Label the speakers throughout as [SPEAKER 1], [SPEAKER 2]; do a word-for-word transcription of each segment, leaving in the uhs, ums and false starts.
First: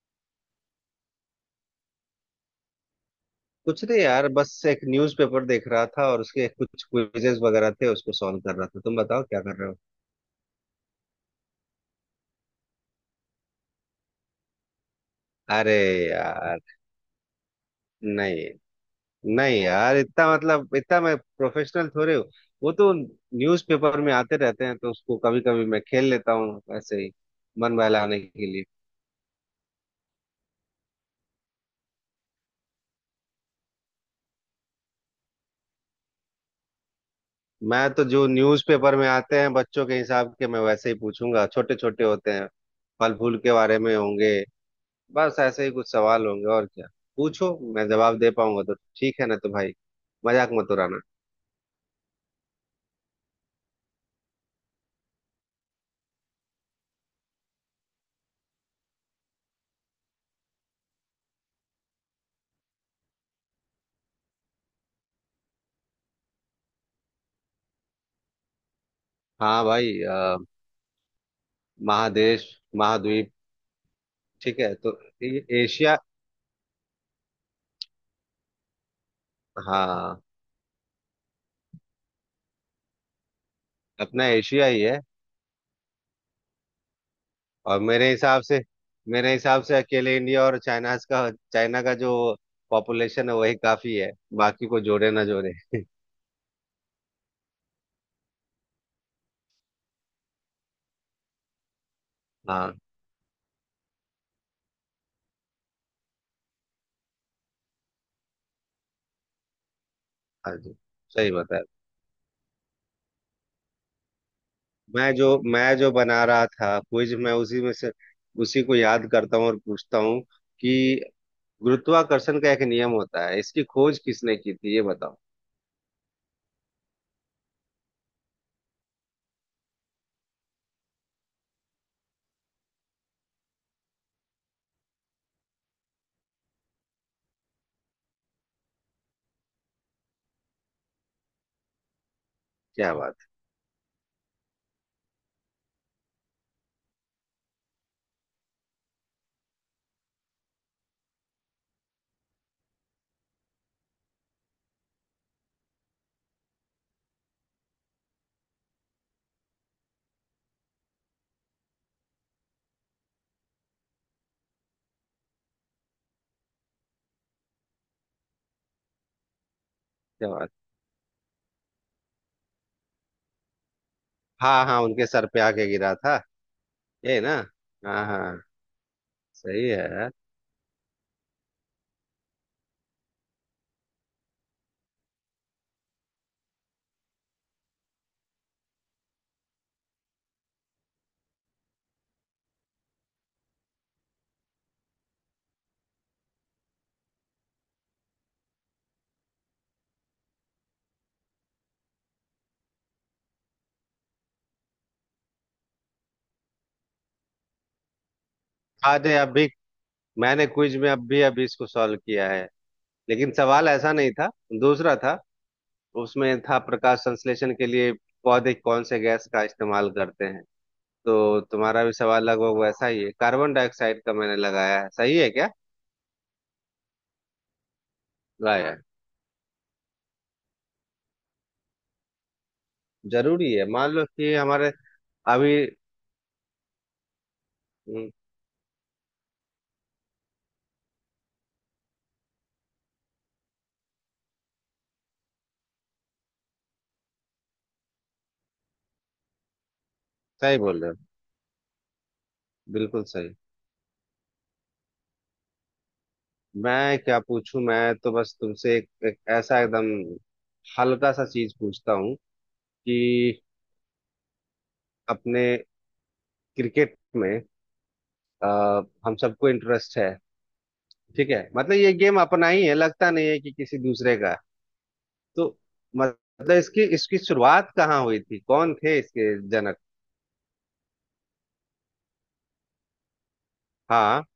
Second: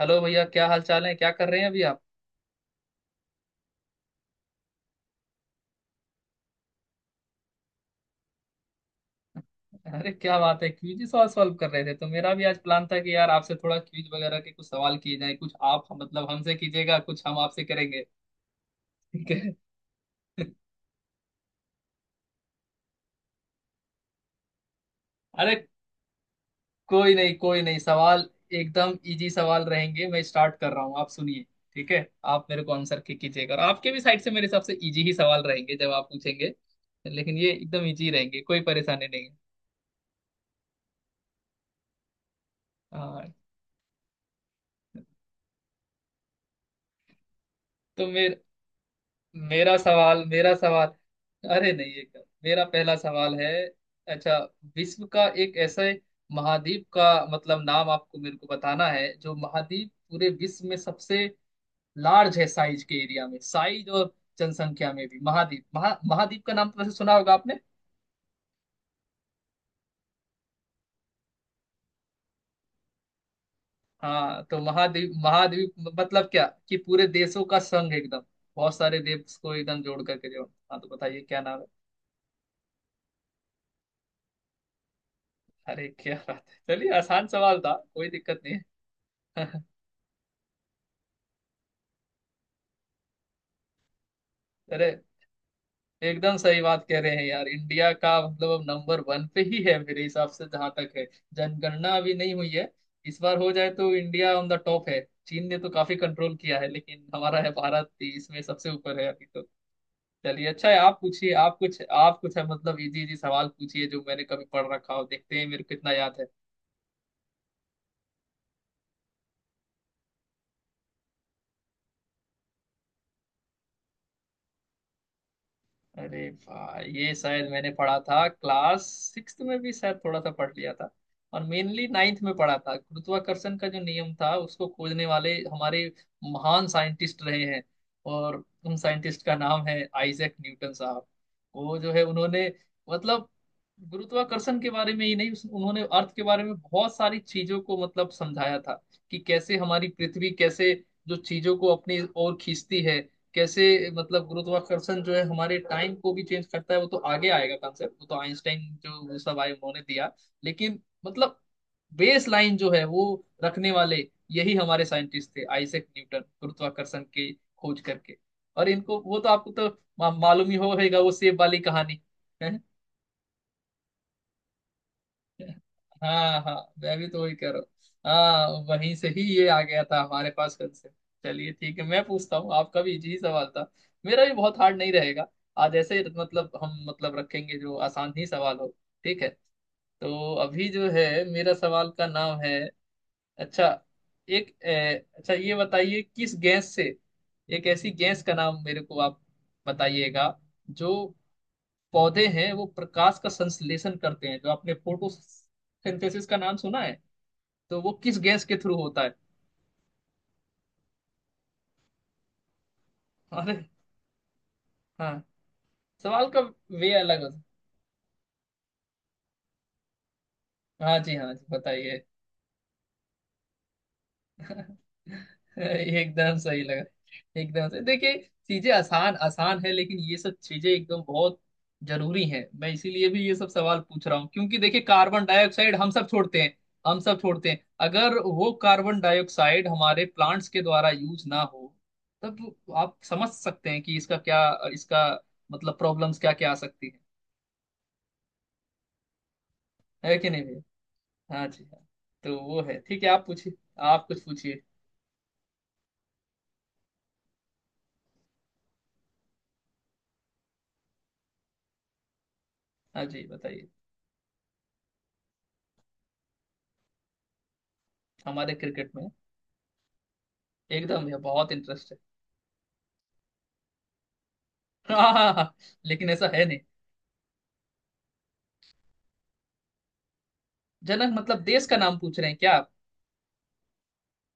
[SPEAKER 1] Hello भैया, क्या हाल चाल है? क्या कर रहे हैं अभी आप?
[SPEAKER 2] कुछ नहीं यार बस एक न्यूज़पेपर देख रहा था और उसके कुछ क्विजेस वगैरह थे उसको सॉल्व कर रहा था। तुम बताओ क्या कर रहे हो?
[SPEAKER 1] अरे क्या बात है, क्विज ही सवाल सॉल्व कर रहे थे। तो मेरा भी आज प्लान था कि यार, आपसे थोड़ा क्विज वगैरह के कुछ सवाल किए जाए। कुछ
[SPEAKER 2] अरे
[SPEAKER 1] आप मतलब हमसे
[SPEAKER 2] यार,
[SPEAKER 1] कीजिएगा, कुछ हम आपसे करेंगे।
[SPEAKER 2] नहीं।
[SPEAKER 1] ठीक है।
[SPEAKER 2] नहीं यार, इतना मतलब इतना मैं प्रोफेशनल थोड़े हूँ। वो तो न्यूज़पेपर में आते रहते हैं तो उसको कभी कभी
[SPEAKER 1] अरे
[SPEAKER 2] मैं खेल लेता हूँ, ऐसे ही
[SPEAKER 1] कोई नहीं कोई
[SPEAKER 2] मन
[SPEAKER 1] नहीं।
[SPEAKER 2] बहलाने
[SPEAKER 1] सवाल
[SPEAKER 2] के लिए।
[SPEAKER 1] एकदम इजी सवाल रहेंगे। मैं स्टार्ट कर रहा हूँ, आप सुनिए। ठीक है। आप मेरे को आंसर की कीजिएगा, और आपके भी साइड से मेरे हिसाब से इजी ही सवाल रहेंगे जब आप पूछेंगे। लेकिन ये एकदम
[SPEAKER 2] मैं तो
[SPEAKER 1] इजी
[SPEAKER 2] जो
[SPEAKER 1] रहेंगे, कोई
[SPEAKER 2] न्यूज़पेपर में
[SPEAKER 1] परेशानी नहीं है।
[SPEAKER 2] आते हैं बच्चों के हिसाब के, मैं वैसे ही पूछूंगा, छोटे छोटे होते हैं, फल
[SPEAKER 1] हाँ।
[SPEAKER 2] फूल के बारे में होंगे। बस ऐसे ही कुछ सवाल होंगे और क्या। पूछो, मैं
[SPEAKER 1] तो
[SPEAKER 2] जवाब दे
[SPEAKER 1] मेरे
[SPEAKER 2] पाऊंगा तो ठीक है ना, तो भाई
[SPEAKER 1] मेरा सवाल
[SPEAKER 2] मजाक
[SPEAKER 1] मेरा
[SPEAKER 2] मत
[SPEAKER 1] सवाल
[SPEAKER 2] उड़ाना।
[SPEAKER 1] अरे नहीं, ये क्या, मेरा पहला सवाल है। अच्छा, विश्व का एक ऐसे महाद्वीप का मतलब नाम आपको मेरे को बताना है, जो महाद्वीप पूरे विश्व में सबसे लार्ज है साइज के एरिया में, साइज और जनसंख्या में भी। महाद्वीप महा महाद्वीप का नाम तो वैसे सुना होगा आपने।
[SPEAKER 2] हाँ भाई, अ, महादेश, महाद्वीप।
[SPEAKER 1] हाँ, तो
[SPEAKER 2] ठीक है, तो
[SPEAKER 1] महाद्वीप
[SPEAKER 2] ए-
[SPEAKER 1] महाद्वीप,
[SPEAKER 2] एशिया।
[SPEAKER 1] मतलब क्या कि पूरे देशों का संघ, एकदम बहुत सारे देश को एकदम जोड़
[SPEAKER 2] हाँ,
[SPEAKER 1] करके जो। हाँ तो बताइए क्या नाम है।
[SPEAKER 2] अपना एशिया ही है।
[SPEAKER 1] अरे क्या बात है, चलिए आसान सवाल था,
[SPEAKER 2] और
[SPEAKER 1] कोई
[SPEAKER 2] मेरे
[SPEAKER 1] दिक्कत
[SPEAKER 2] हिसाब
[SPEAKER 1] नहीं
[SPEAKER 2] से मेरे
[SPEAKER 1] है।
[SPEAKER 2] हिसाब से अकेले इंडिया और चाइना का चाइना का जो पॉपुलेशन है वही काफी है, बाकी को
[SPEAKER 1] अरे
[SPEAKER 2] जोड़े ना जोड़े।
[SPEAKER 1] एकदम सही बात कह रहे हैं यार। इंडिया का मतलब अब नंबर वन पे ही है मेरे हिसाब से, जहां तक है। जनगणना अभी नहीं हुई है।
[SPEAKER 2] हाँ
[SPEAKER 1] इस बार हो जाए तो इंडिया ऑन द टॉप है। चीन ने तो काफी कंट्रोल किया है, लेकिन हमारा है, भारत ही इसमें सबसे ऊपर है अभी तो। चलिए
[SPEAKER 2] हाँ
[SPEAKER 1] अच्छा
[SPEAKER 2] जी,
[SPEAKER 1] है। आप
[SPEAKER 2] सही
[SPEAKER 1] पूछिए, आप
[SPEAKER 2] बताया।
[SPEAKER 1] कुछ आप कुछ है मतलब, इजी इजी सवाल पूछिए जो मैंने कभी पढ़ रखा हो।
[SPEAKER 2] मैं जो
[SPEAKER 1] देखते हैं मेरे को
[SPEAKER 2] मैं जो
[SPEAKER 1] कितना याद
[SPEAKER 2] बना
[SPEAKER 1] है।
[SPEAKER 2] रहा था क्विज, मैं उसी में से उसी को याद करता हूँ और पूछता हूँ कि गुरुत्वाकर्षण का एक नियम होता है, इसकी खोज किसने की थी ये बताओ।
[SPEAKER 1] अरे भाई, ये शायद मैंने पढ़ा था क्लास सिक्स में भी, शायद थोड़ा सा पढ़ लिया था। और मेनली नाइन्थ में पढ़ा था। गुरुत्वाकर्षण का जो नियम था उसको खोजने वाले हमारे महान साइंटिस्ट रहे हैं, और उन साइंटिस्ट का नाम है आइजैक न्यूटन साहब। वो जो है, उन्होंने
[SPEAKER 2] क्या बात है,
[SPEAKER 1] मतलब गुरुत्वाकर्षण के बारे में ही नहीं, उस- उन्होंने अर्थ के बारे में बहुत सारी चीजों को मतलब समझाया था, कि कैसे हमारी पृथ्वी कैसे जो चीजों को अपनी ओर खींचती है, कैसे मतलब गुरुत्वाकर्षण जो है हमारे टाइम को भी चेंज करता है। वो तो आगे आएगा कॉन्सेप्ट, वो तो आइंस्टाइन जो वो सब आए उन्होंने दिया। लेकिन मतलब बेस लाइन जो है वो रखने वाले यही हमारे साइंटिस्ट थे आइजैक न्यूटन, गुरुत्वाकर्षण की खोज करके। और इनको, वो तो आपको तो मा,
[SPEAKER 2] क्या
[SPEAKER 1] मालूम
[SPEAKER 2] बात।
[SPEAKER 1] ही होगा वो सेब वाली कहानी है।
[SPEAKER 2] हाँ हाँ, उनके सर पे आके गिरा था।
[SPEAKER 1] हाँ हाँ, मैं भी
[SPEAKER 2] ये
[SPEAKER 1] तो
[SPEAKER 2] ना।
[SPEAKER 1] वही कर रहा हूँ
[SPEAKER 2] हाँ हाँ।
[SPEAKER 1] हाँ। वहीं से ही ये आ
[SPEAKER 2] सही
[SPEAKER 1] गया था
[SPEAKER 2] है।
[SPEAKER 1] हमारे पास कंसेप्ट। चलिए ठीक है। मैं पूछता हूँ, आपका भी इजी ही सवाल था, मेरा भी बहुत हार्ड नहीं रहेगा। आज ऐसे ही मतलब हम मतलब रखेंगे जो आसान ही सवाल हो। ठीक है। तो अभी जो है, मेरा सवाल का नाम है। अच्छा, एक ए, अच्छा ये बताइए, किस गैस से, एक ऐसी गैस का नाम मेरे को आप बताइएगा। जो पौधे हैं वो प्रकाश का संश्लेषण करते हैं, जो आपने फोटोसिंथेसिस का नाम सुना है, तो वो किस गैस के थ्रू होता
[SPEAKER 2] आज
[SPEAKER 1] है?
[SPEAKER 2] है, अभी मैंने क्विज में अभी अभी इसको सॉल्व किया है, लेकिन
[SPEAKER 1] अरे
[SPEAKER 2] सवाल ऐसा नहीं था, दूसरा
[SPEAKER 1] हाँ,
[SPEAKER 2] था।
[SPEAKER 1] सवाल का
[SPEAKER 2] उसमें था,
[SPEAKER 1] वे
[SPEAKER 2] प्रकाश
[SPEAKER 1] अलग होता
[SPEAKER 2] संश्लेषण के लिए पौधे कौन से गैस का इस्तेमाल करते हैं।
[SPEAKER 1] है। हाँ जी, हाँ
[SPEAKER 2] तो
[SPEAKER 1] जी
[SPEAKER 2] तुम्हारा भी
[SPEAKER 1] बताइए।
[SPEAKER 2] सवाल लगभग वैसा ही है, कार्बन डाइऑक्साइड का मैंने लगाया है, सही है क्या?
[SPEAKER 1] एकदम सही लगा। एकदम से देखिए,
[SPEAKER 2] लगाया
[SPEAKER 1] चीजें
[SPEAKER 2] है।
[SPEAKER 1] आसान आसान है, लेकिन ये सब चीजें एकदम बहुत जरूरी हैं। मैं इसीलिए भी ये सब
[SPEAKER 2] जरूरी है,
[SPEAKER 1] सवाल
[SPEAKER 2] मान लो
[SPEAKER 1] पूछ रहा हूँ,
[SPEAKER 2] कि
[SPEAKER 1] क्योंकि
[SPEAKER 2] हमारे
[SPEAKER 1] देखिए, कार्बन
[SPEAKER 2] अभी।
[SPEAKER 1] डाइऑक्साइड हम सब छोड़ते हैं, हम सब छोड़ते हैं।
[SPEAKER 2] हम्म,
[SPEAKER 1] अगर वो कार्बन डाइऑक्साइड हमारे प्लांट्स के द्वारा यूज ना हो, तब आप समझ सकते हैं कि इसका क्या, इसका मतलब प्रॉब्लम्स क्या क्या आ सकती है है कि नहीं
[SPEAKER 2] सही बोल
[SPEAKER 1] भैया।
[SPEAKER 2] रहे हो।
[SPEAKER 1] हाँ जी हाँ, तो वो है। ठीक
[SPEAKER 2] बिल्कुल
[SPEAKER 1] है, आप
[SPEAKER 2] सही।
[SPEAKER 1] पूछिए, आप कुछ पूछिए।
[SPEAKER 2] मैं क्या पूछूं, मैं तो बस तुमसे एक, एक ऐसा एकदम हल्का सा चीज पूछता हूँ
[SPEAKER 1] हाँ जी
[SPEAKER 2] कि
[SPEAKER 1] बताइए।
[SPEAKER 2] अपने क्रिकेट में, आ,
[SPEAKER 1] हमारे क्रिकेट में
[SPEAKER 2] हम सबको इंटरेस्ट है।
[SPEAKER 1] एकदम भैया
[SPEAKER 2] ठीक है,
[SPEAKER 1] बहुत
[SPEAKER 2] मतलब
[SPEAKER 1] इंटरेस्ट
[SPEAKER 2] ये
[SPEAKER 1] है।
[SPEAKER 2] गेम अपना ही है, लगता नहीं है कि किसी दूसरे का है। तो
[SPEAKER 1] हाँ, लेकिन ऐसा है
[SPEAKER 2] मतलब
[SPEAKER 1] नहीं।
[SPEAKER 2] इसकी इसकी शुरुआत कहाँ हुई थी, कौन थे इसके जनक?
[SPEAKER 1] जनक मतलब देश का नाम पूछ रहे हैं क्या आप?
[SPEAKER 2] हाँ,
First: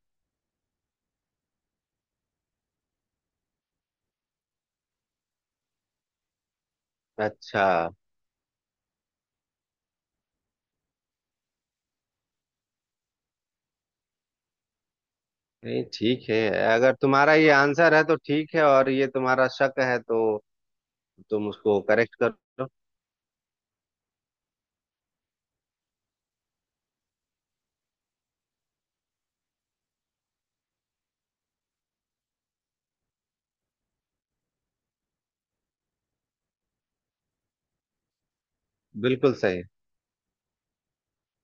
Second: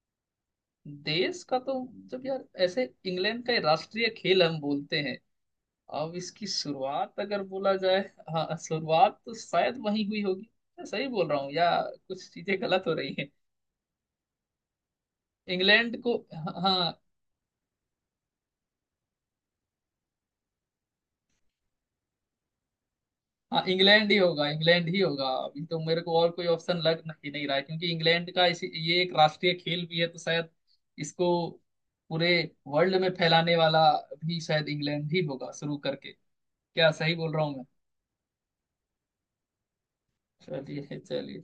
[SPEAKER 1] देश का तो, जब यार ऐसे इंग्लैंड का ये राष्ट्रीय खेल हम बोलते हैं, अब इसकी शुरुआत अगर
[SPEAKER 2] अच्छा।
[SPEAKER 1] बोला जाए, हाँ शुरुआत तो शायद वहीं हुई होगी। मैं सही बोल रहा हूँ या कुछ चीजें गलत हो रही हैं?
[SPEAKER 2] नहीं
[SPEAKER 1] इंग्लैंड को।
[SPEAKER 2] ठीक है,
[SPEAKER 1] हाँ
[SPEAKER 2] अगर तुम्हारा ये आंसर है तो ठीक है, और ये तुम्हारा शक है तो तुम उसको करेक्ट करो।
[SPEAKER 1] हाँ, इंग्लैंड ही होगा, इंग्लैंड ही होगा। अभी तो मेरे को और कोई ऑप्शन लग नहीं, नहीं रहा है, क्योंकि इंग्लैंड का इसी ये एक राष्ट्रीय खेल भी है, तो शायद इसको पूरे वर्ल्ड में फैलाने वाला भी शायद इंग्लैंड ही होगा, शुरू करके। क्या सही बोल रहा हूँ?
[SPEAKER 2] बिल्कुल सही।
[SPEAKER 1] चलिए चलिए।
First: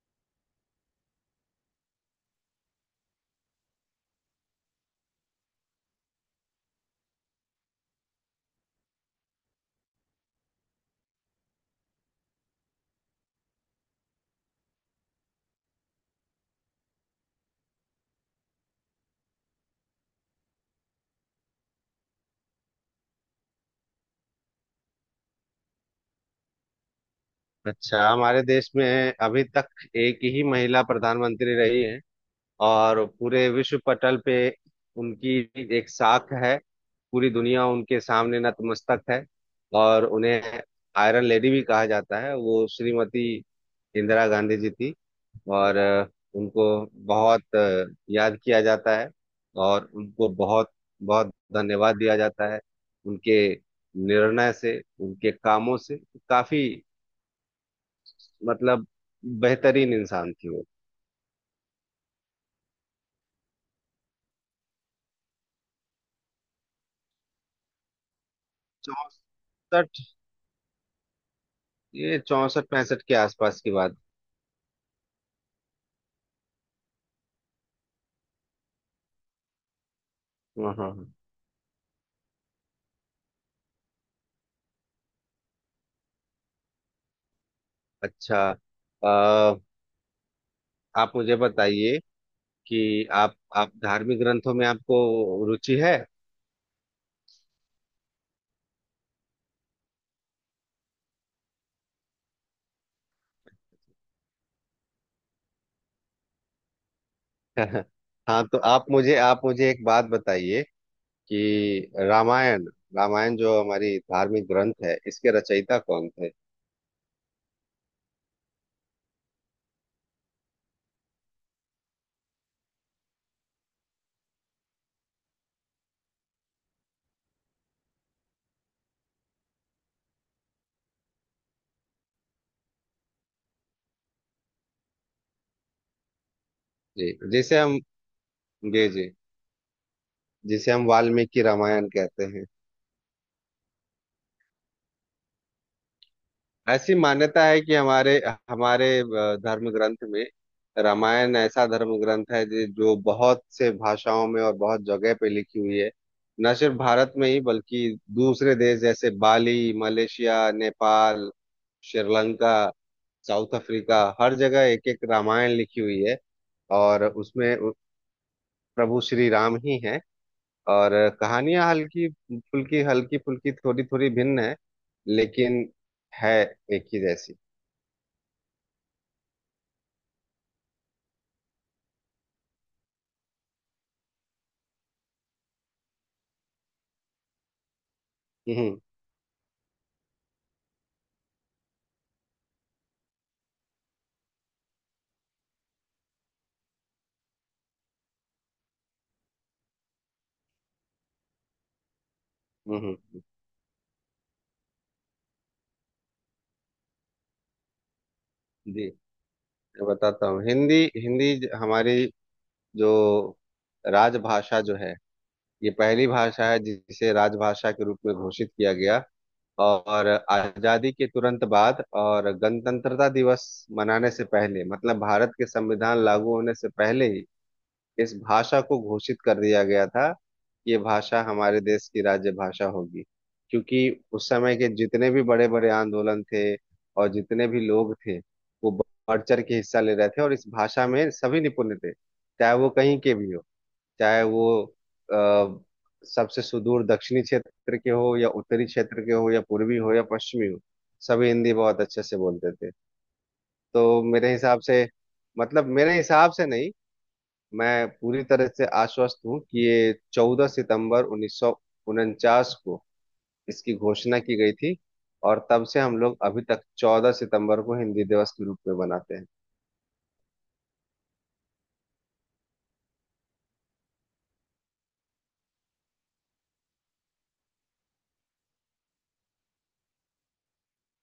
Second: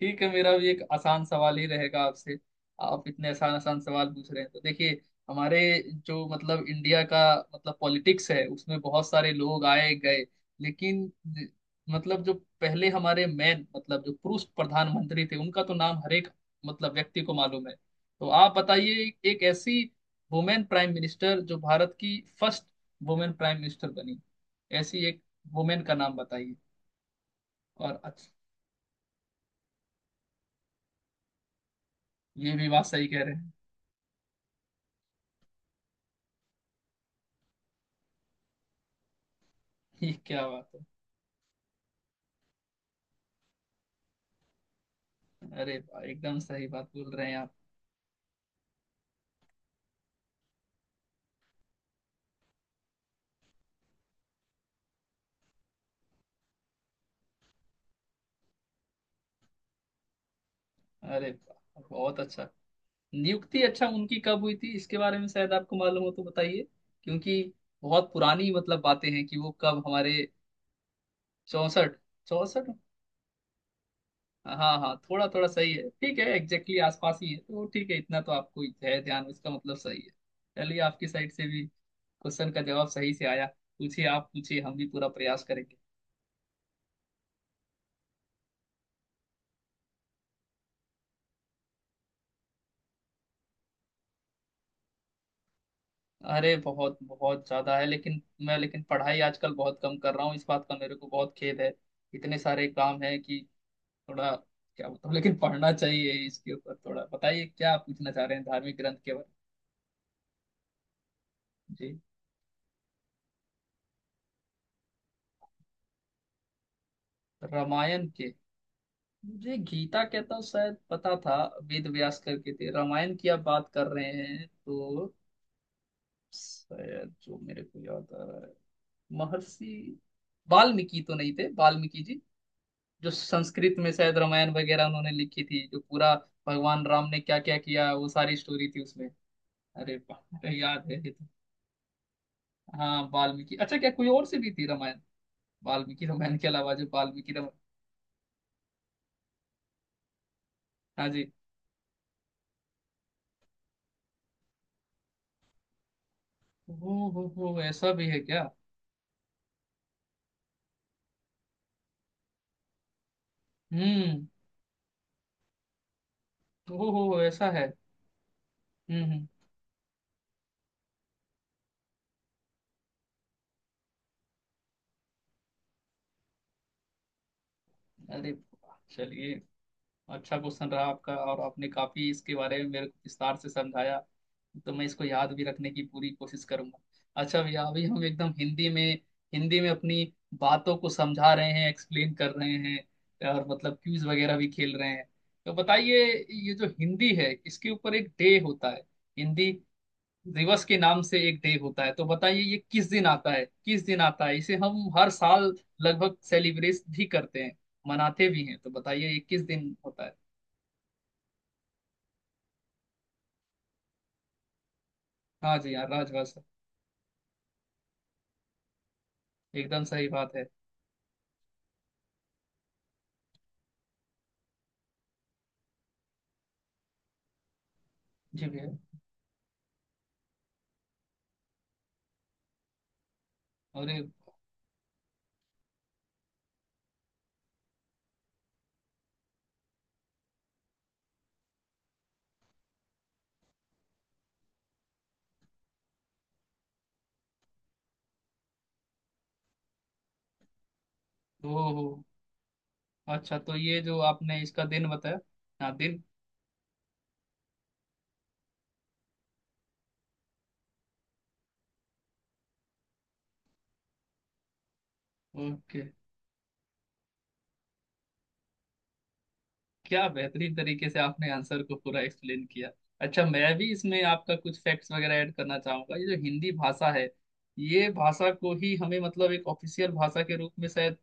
[SPEAKER 1] ठीक है, मेरा भी एक आसान सवाल ही रहेगा आपसे। आप इतने आसान आसान सवाल पूछ रहे हैं तो देखिए, हमारे जो मतलब इंडिया का मतलब पॉलिटिक्स है उसमें बहुत सारे लोग आए गए, लेकिन मतलब जो पहले हमारे मैन मतलब जो पुरुष प्रधानमंत्री थे उनका तो नाम हर एक मतलब व्यक्ति को मालूम है। तो आप बताइए, एक ऐसी वुमेन प्राइम मिनिस्टर जो भारत की फर्स्ट वुमेन प्राइम मिनिस्टर बनी, ऐसी एक वुमेन का नाम बताइए। और
[SPEAKER 2] अच्छा,
[SPEAKER 1] अच्छा,
[SPEAKER 2] हमारे देश में अभी तक एक ही महिला प्रधानमंत्री रही है,
[SPEAKER 1] ये भी बात
[SPEAKER 2] और
[SPEAKER 1] सही कह रहे
[SPEAKER 2] पूरे
[SPEAKER 1] हैं।
[SPEAKER 2] विश्व पटल पे उनकी एक साख है, पूरी दुनिया उनके सामने नतमस्तक है, और
[SPEAKER 1] ये क्या
[SPEAKER 2] उन्हें
[SPEAKER 1] बात
[SPEAKER 2] आयरन लेडी भी कहा जाता है, वो श्रीमती इंदिरा गांधी जी थी।
[SPEAKER 1] है। अरे
[SPEAKER 2] और
[SPEAKER 1] वाह,
[SPEAKER 2] अ,
[SPEAKER 1] एकदम
[SPEAKER 2] उनको
[SPEAKER 1] सही बात बोल रहे हैं आप।
[SPEAKER 2] बहुत अ, याद किया जाता है, और उनको बहुत बहुत धन्यवाद दिया जाता है, उनके निर्णय से उनके कामों से, काफी मतलब बेहतरीन इंसान थी वो।
[SPEAKER 1] अरे वाह बहुत अच्छा। नियुक्ति, अच्छा उनकी कब हुई थी इसके बारे में शायद आपको मालूम हो तो बताइए, क्योंकि बहुत पुरानी मतलब बातें
[SPEAKER 2] चौसठ।
[SPEAKER 1] हैं, कि वो कब हमारे। चौसठ?
[SPEAKER 2] ये चौसठ
[SPEAKER 1] चौसठ,
[SPEAKER 2] पैंसठ के आसपास की बात।
[SPEAKER 1] हाँ हाँ, थोड़ा थोड़ा सही है, ठीक है, एग्जैक्टली आसपास ही है। तो ठीक है, इतना तो आपको है ध्यान, इसका मतलब सही है।
[SPEAKER 2] हाँ
[SPEAKER 1] चलिए,
[SPEAKER 2] हाँ
[SPEAKER 1] आपकी
[SPEAKER 2] हाँ।
[SPEAKER 1] साइड से भी क्वेश्चन का जवाब सही से आया। पूछिए, आप पूछिए, हम भी पूरा प्रयास करेंगे।
[SPEAKER 2] अच्छा, आ, आप मुझे बताइए कि आप आप धार्मिक ग्रंथों में आपको रुचि है?
[SPEAKER 1] अरे बहुत बहुत ज्यादा है, लेकिन मैं, लेकिन पढ़ाई आजकल बहुत कम कर रहा हूँ, इस बात का मेरे को बहुत खेद है। इतने सारे काम है कि थोड़ा क्या बताऊँ, लेकिन पढ़ना चाहिए इसके ऊपर थोड़ा। बताइए क्या आप पूछना चाह रहे हैं
[SPEAKER 2] हाँ, तो
[SPEAKER 1] धार्मिक
[SPEAKER 2] आप
[SPEAKER 1] ग्रंथ के
[SPEAKER 2] मुझे
[SPEAKER 1] बारे
[SPEAKER 2] आप मुझे एक बात बताइए
[SPEAKER 1] में।
[SPEAKER 2] कि
[SPEAKER 1] जी,
[SPEAKER 2] रामायण, रामायण जो हमारी धार्मिक ग्रंथ है, इसके रचयिता कौन थे?
[SPEAKER 1] रामायण के, मुझे गीता के तो शायद पता था। वेद व्यास करके थे, रामायण की आप बात कर रहे हैं तो शायद जो मेरे को याद आ रहा है, महर्षि वाल्मीकि तो नहीं थे, वाल्मीकि जी, जो संस्कृत में शायद रामायण वगैरह उन्होंने लिखी थी, जो पूरा भगवान
[SPEAKER 2] जी,
[SPEAKER 1] राम ने क्या क्या
[SPEAKER 2] जिसे हम,
[SPEAKER 1] किया वो सारी स्टोरी थी
[SPEAKER 2] जी
[SPEAKER 1] उसमें।
[SPEAKER 2] जी,
[SPEAKER 1] अरे बाप रे,
[SPEAKER 2] जिसे हम
[SPEAKER 1] याद है ये तो।
[SPEAKER 2] वाल्मीकि रामायण कहते हैं।
[SPEAKER 1] हाँ वाल्मीकि। अच्छा, क्या कोई और से भी थी रामायण? वाल्मीकि रामायण के अलावा जो
[SPEAKER 2] ऐसी
[SPEAKER 1] वाल्मीकि
[SPEAKER 2] मान्यता
[SPEAKER 1] रामायण।
[SPEAKER 2] है कि हमारे हमारे अ, धर्म ग्रंथ में,
[SPEAKER 1] हाँ जी।
[SPEAKER 2] रामायण ऐसा धर्म ग्रंथ है जे- जो बहुत से भाषाओं में और बहुत जगह पे लिखी हुई है, न सिर्फ
[SPEAKER 1] हो
[SPEAKER 2] भारत
[SPEAKER 1] हो
[SPEAKER 2] में ही
[SPEAKER 1] हो
[SPEAKER 2] बल्कि
[SPEAKER 1] ऐसा भी है क्या?
[SPEAKER 2] दूसरे देश जैसे Bali, Malaysia, Nepal, Sri Lanka, South Africa,
[SPEAKER 1] हम्म।
[SPEAKER 2] हर जगह एक एक रामायण लिखी हुई है।
[SPEAKER 1] हो
[SPEAKER 2] और
[SPEAKER 1] हो ऐसा
[SPEAKER 2] उसमें
[SPEAKER 1] है।
[SPEAKER 2] उ- प्रभु
[SPEAKER 1] हम्म हम्म।
[SPEAKER 2] श्री राम ही हैं, और कहानियां हल्की फुल्की हल्की फुल्की थोड़ी थोड़ी भिन्न है, लेकिन है एक ही जैसी।
[SPEAKER 1] अरे वाह, चलिए, अच्छा क्वेश्चन रहा आपका, और आपने काफी इसके बारे में मेरे को विस्तार से समझाया। तो मैं इसको याद भी रखने की पूरी कोशिश करूंगा। अच्छा भैया, अभी हम एकदम हिंदी
[SPEAKER 2] हम्म
[SPEAKER 1] में, हिंदी में अपनी बातों को समझा रहे हैं, एक्सप्लेन कर रहे हैं, और मतलब क्विज वगैरह भी खेल रहे हैं। तो बताइए, ये जो हिंदी है, इसके ऊपर एक डे होता है, हिंदी दिवस के नाम से एक डे होता है। तो बताइए ये
[SPEAKER 2] हम्म
[SPEAKER 1] किस दिन
[SPEAKER 2] हम्म।
[SPEAKER 1] आता है, किस दिन आता है, इसे हम हर साल लगभग सेलिब्रेट भी करते हैं, मनाते भी हैं। तो
[SPEAKER 2] जी,
[SPEAKER 1] बताइए ये किस दिन
[SPEAKER 2] मैं
[SPEAKER 1] होता है।
[SPEAKER 2] बताता हूँ, हिंदी, हिंदी ज- हमारी जो राजभाषा जो है,
[SPEAKER 1] हाँ
[SPEAKER 2] ये
[SPEAKER 1] जी हाँ,
[SPEAKER 2] पहली
[SPEAKER 1] राजभाषा।
[SPEAKER 2] भाषा है जिसे राजभाषा के रूप में घोषित किया गया,
[SPEAKER 1] एकदम
[SPEAKER 2] और
[SPEAKER 1] सही बात है।
[SPEAKER 2] आजादी के तुरंत बाद और गणतंत्रता दिवस मनाने से पहले, मतलब भारत के संविधान लागू होने से पहले ही, इस
[SPEAKER 1] जी
[SPEAKER 2] भाषा
[SPEAKER 1] भैया।
[SPEAKER 2] को घोषित कर दिया गया था कि ये भाषा हमारे देश की राज्य भाषा होगी। क्योंकि
[SPEAKER 1] अरे।
[SPEAKER 2] उस समय के जितने भी बड़े बड़े आंदोलन थे और जितने भी लोग थे, वो बढ़ चढ़ के हिस्सा ले रहे थे, और इस भाषा में सभी निपुण थे। चाहे वो कहीं के भी हो, चाहे वो अ, सबसे सुदूर दक्षिणी क्षेत्र के हो या उत्तरी क्षेत्र के हो या पूर्वी हो या पश्चिमी हो, सभी हिंदी
[SPEAKER 1] ओ
[SPEAKER 2] बहुत
[SPEAKER 1] हो।
[SPEAKER 2] अच्छे से बोलते थे।
[SPEAKER 1] अच्छा, तो ये जो
[SPEAKER 2] तो मेरे
[SPEAKER 1] आपने
[SPEAKER 2] हिसाब
[SPEAKER 1] इसका
[SPEAKER 2] से,
[SPEAKER 1] दिन बताया,
[SPEAKER 2] मतलब
[SPEAKER 1] हाँ
[SPEAKER 2] मेरे
[SPEAKER 1] दिन।
[SPEAKER 2] हिसाब से नहीं, मैं पूरी तरह से आश्वस्त हूँ कि ये चौदह सितंबर उन्नीस सौ उनचास को इसकी घोषणा की गई थी, और तब से
[SPEAKER 1] ओके,
[SPEAKER 2] हम लोग अभी तक चौदह सितंबर को हिंदी दिवस के रूप में मनाते हैं।
[SPEAKER 1] क्या बेहतरीन तरीके से आपने आंसर को पूरा एक्सप्लेन किया। अच्छा, मैं भी इसमें आपका कुछ फैक्ट्स वगैरह ऐड करना चाहूंगा। ये जो हिंदी भाषा है, ये भाषा को ही हमें मतलब एक ऑफिशियल भाषा के रूप में शायद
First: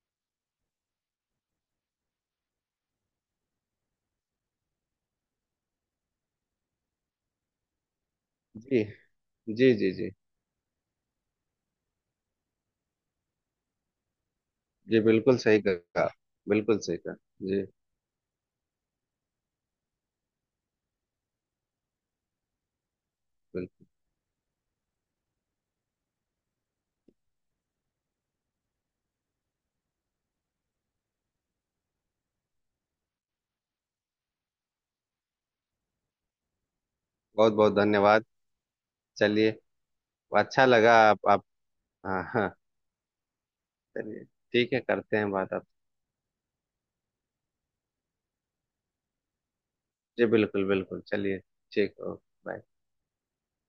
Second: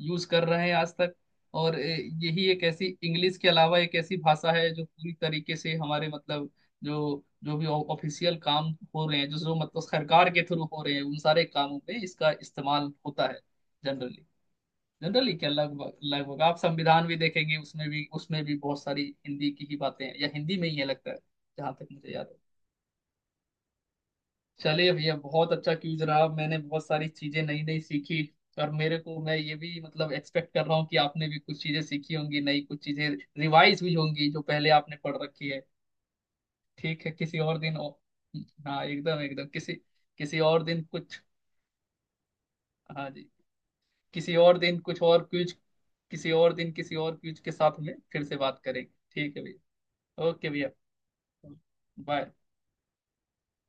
[SPEAKER 1] यूज कर रहे हैं आज तक। और ए, यही एक ऐसी, इंग्लिश के अलावा एक ऐसी भाषा है, जो पूरी तरीके से हमारे मतलब जो जो भी ऑफिशियल काम
[SPEAKER 2] जी
[SPEAKER 1] हो रहे हैं, जो जो
[SPEAKER 2] जी
[SPEAKER 1] मतलब
[SPEAKER 2] जी जी
[SPEAKER 1] सरकार के थ्रू हो रहे हैं, उन सारे कामों में इसका इस्तेमाल होता है। जनरली,
[SPEAKER 2] जी,
[SPEAKER 1] जनरली
[SPEAKER 2] बिल्कुल
[SPEAKER 1] क्या
[SPEAKER 2] सही
[SPEAKER 1] लगभग
[SPEAKER 2] कहा।
[SPEAKER 1] लगभग, आप
[SPEAKER 2] बिल्कुल सही
[SPEAKER 1] संविधान
[SPEAKER 2] कहा।
[SPEAKER 1] भी देखेंगे,
[SPEAKER 2] जी
[SPEAKER 1] उसमें भी उसमें भी बहुत सारी हिंदी की ही बातें हैं, या हिंदी में ही है लगता है, जहां तक मुझे याद है।
[SPEAKER 2] बिल्कुल।
[SPEAKER 1] चलिए भैया, बहुत अच्छा क्यूज रहा, मैंने बहुत सारी चीजें नई नई सीखी, और मेरे को, मैं ये भी मतलब एक्सपेक्ट कर रहा हूँ कि आपने भी कुछ चीजें सीखी होंगी नई, कुछ चीजें रिवाइज हुई होंगी जो पहले आपने पढ़ रखी है। ठीक है, किसी
[SPEAKER 2] बहुत
[SPEAKER 1] और
[SPEAKER 2] बहुत
[SPEAKER 1] दिन
[SPEAKER 2] धन्यवाद।
[SPEAKER 1] और-। हाँ एकदम एकदम,
[SPEAKER 2] चलिए,
[SPEAKER 1] किसी, किसी और
[SPEAKER 2] अच्छा
[SPEAKER 1] दिन
[SPEAKER 2] लगा,
[SPEAKER 1] कुछ,
[SPEAKER 2] आप आप। हाँ हाँ।
[SPEAKER 1] हाँ जी,
[SPEAKER 2] चलिए
[SPEAKER 1] किसी और
[SPEAKER 2] ठीक
[SPEAKER 1] दिन
[SPEAKER 2] है,
[SPEAKER 1] कुछ
[SPEAKER 2] करते
[SPEAKER 1] और
[SPEAKER 2] हैं
[SPEAKER 1] क्यूज,
[SPEAKER 2] बात आप।
[SPEAKER 1] किसी और दिन किसी और क्यूज के साथ में फिर से बात करेंगे, ठीक है भैया।
[SPEAKER 2] जी,
[SPEAKER 1] ओके
[SPEAKER 2] बिल्कुल
[SPEAKER 1] भैया।
[SPEAKER 2] बिल्कुल, चलिए। ठीक, ओके
[SPEAKER 1] बाय।
[SPEAKER 2] बाय।